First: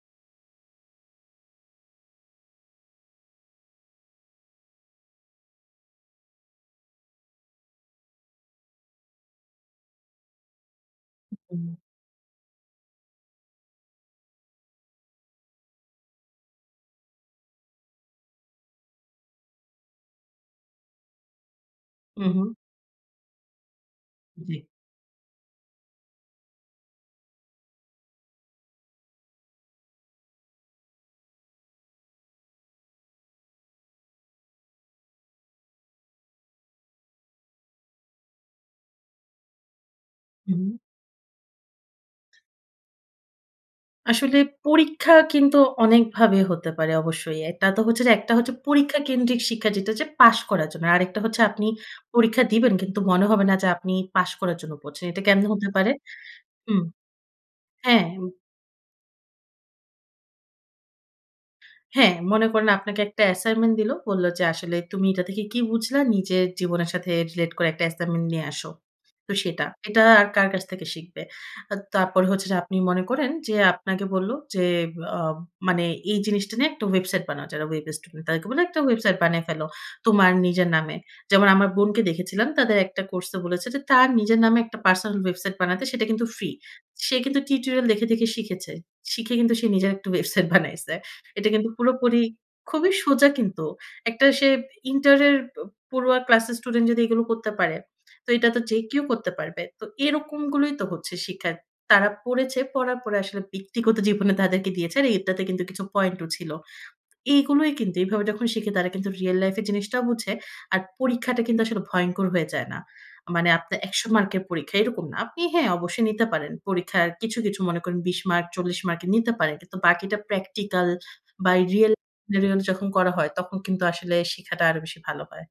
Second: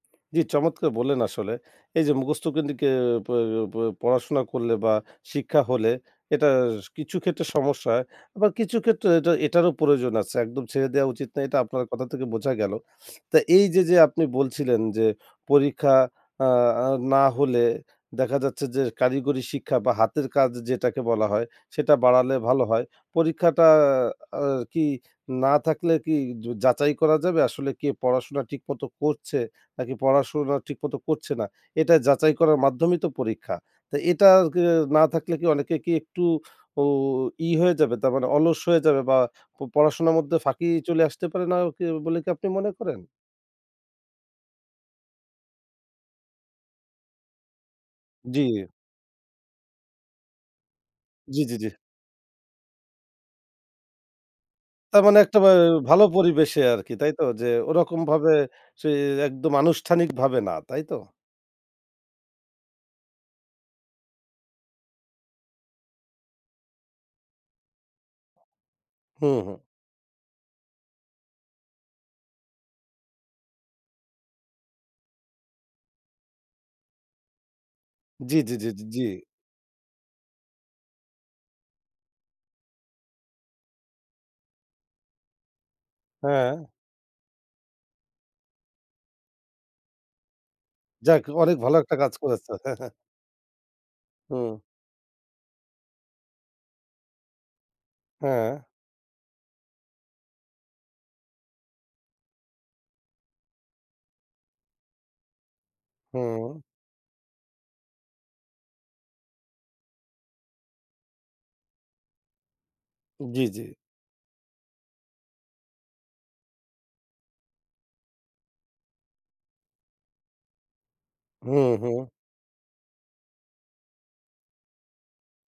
জি চমৎকার বললেন আসলে। এই যে মুখস্থ কেন্দ্রীক এ প প পড়াশোনা করলে বা শিক্ষা হলে, এটা স কিছু ক্ষেত্রে সমস্যা হয়, আবার কিছু ক্ষেত্রে এটা এটারও প্রয়োজন আছে। একদম ছেড়ে দেওয়া উচিত না, এটা হুউম। আপনার কথা থেকে বোঝা গেল। তা এই যে, যে আপনি বলছিলেন যে, পরীক্ষা আ আ না হলে দেখা যাচ্ছে যে, কারিগরি শিক্ষা বা হাতের কাজ যেটাকে বলা হয়, সেটা হুম, বাড়ালে হুম। ভালো হয়। পরীক্ষাটা আ জি। কি, না থাকলে কি য যাচাই করা যাবে, আসলে কে পড়াশোনা ঠিকমতো করছে, নাকি পড়াশোনা ঠিকমতো করছে না? এটা যাচাই করার মাধ্যমেই তো পরীক্ষা। তা এটা আর কি এ না থাকলে কি অনেকে কি একটু, উ ই হয়ে যাবে? তার মানে অলস হয়ে যাবে বা প পড়াশোনার মধ্যে ফাঁকি হু। চলে আসতে পারে না, কি বলে কি আপনি মনে করেন? আসলে পরীক্ষা কিন্তু অনেকভাবে হতে পারে অবশ্যই। এটা তো হচ্ছে যে, একটা হচ্ছে জি। পরীক্ষা কেন্দ্রিক শিক্ষা যেটা হচ্ছে, পাশ করার জন্য। আরেকটা হচ্ছে জি, জি, আপনি জি। পরীক্ষা দিবেন কিন্তু মনে হবে না যে, আপনি পাশ করার জন্য তার পড়ছেন। মানে এটা একটা ক্যামনে বায় হতে পারে ভালো পরিবেশে হুম, আরকি, তাই তো? যে ওরকম হ্যাঁ, এম ভাবে সে, একদম আনুষ্ঠানিকভাবে না, তাইতো? হ্যাঁ, মনে করেন আপনাকে একটা অ্যাসাইনমেন্ট দিল। বলল যে, "আসলে তুমি এটা থেকে কি বুঝলা? নিজের জীবনের সাথে রিলেট করে একটা অ্যাসাইনমেন্ট নিয়ে আসো।" হু, তো হু। সেটা। এটা আর কার কাছ থেকে শিখবে? আর তারপরে হচ্ছে যে, আপনি মনে করেন যে আপনাকে বলল যে, আ মানে "এই জিনিসটা নিয়ে একটা ওয়েবসাইট বানাও।" যারা ওয়েব স্টুডেন্ট, জি, তাদেরকে জি, বললো জি, "একটা জি, জি। ওয়েবসাইট বানিয়ে ফেলো, তোমার নিজের নামে।" যেমন আমার বোনকে দেখেছিলাম তাদের একটা কোর্সে বলেছে যে, তার নিজের নামে একটা পার্সোনাল ওয়েবসাইট বানাতে, সেটা কিন্তু ফ্রি। হ্যাঁ। সে কিন্তু টিউটোরিয়াল দেখে, দেখে শিখেছে। শিখে কিন্তু সে নিজের একটা ওয়েবসাইট বানাইছে। যাক এটা অনেক কিন্তু ভালো একটা কাজ পুরোপুরি করেছে। খুবই সোজা কিন্তু। একটা সে হু। ইন্টার এর প পড়ুয়া ক্লাস এর স্টুডেন্ট যদি এগুলো করতে পারে, তো এটা তো হ্যাঁ। যে কেউ করতে পারবে। তো এরকম গুলোই তো হচ্ছে শিক্ষা। তারা পড়েছে, পড়ার পরে আসলে ব্যক্তিগত জীবনে তাদেরকে দিয়েছে। আর এটাতে কিন্তু কিছু পয়েন্ট ও ছিল। হু। এগুলোই কিন্তু, এভাবে যখন শিখে তারা কিন্তু রিয়াল লাইফ এ জিনিসটাও বুঝে, আর পরীক্ষাটা কিন্তু আসলে ভয়ংকর হয়ে যায় না। জি, মানে জি। আপনার ১০০ মার্কের পরীক্ষা, এরকম না। আপনি হ্যাঁ, অবশ্যই নিতে পারেন। পরীক্ষার কিছু, কিছু মনে করেন ২০ মার্ক, ৪০ মার্ক নিতে পারেন। কিন্তু বাকিটা প্র্যাকটিক্যাল বা হু, রিয়াল হু। [unintelligible] যখন করা হয়, তখন কিন্তু আসলে শিখাটা আরও বেশি ভালো হয়।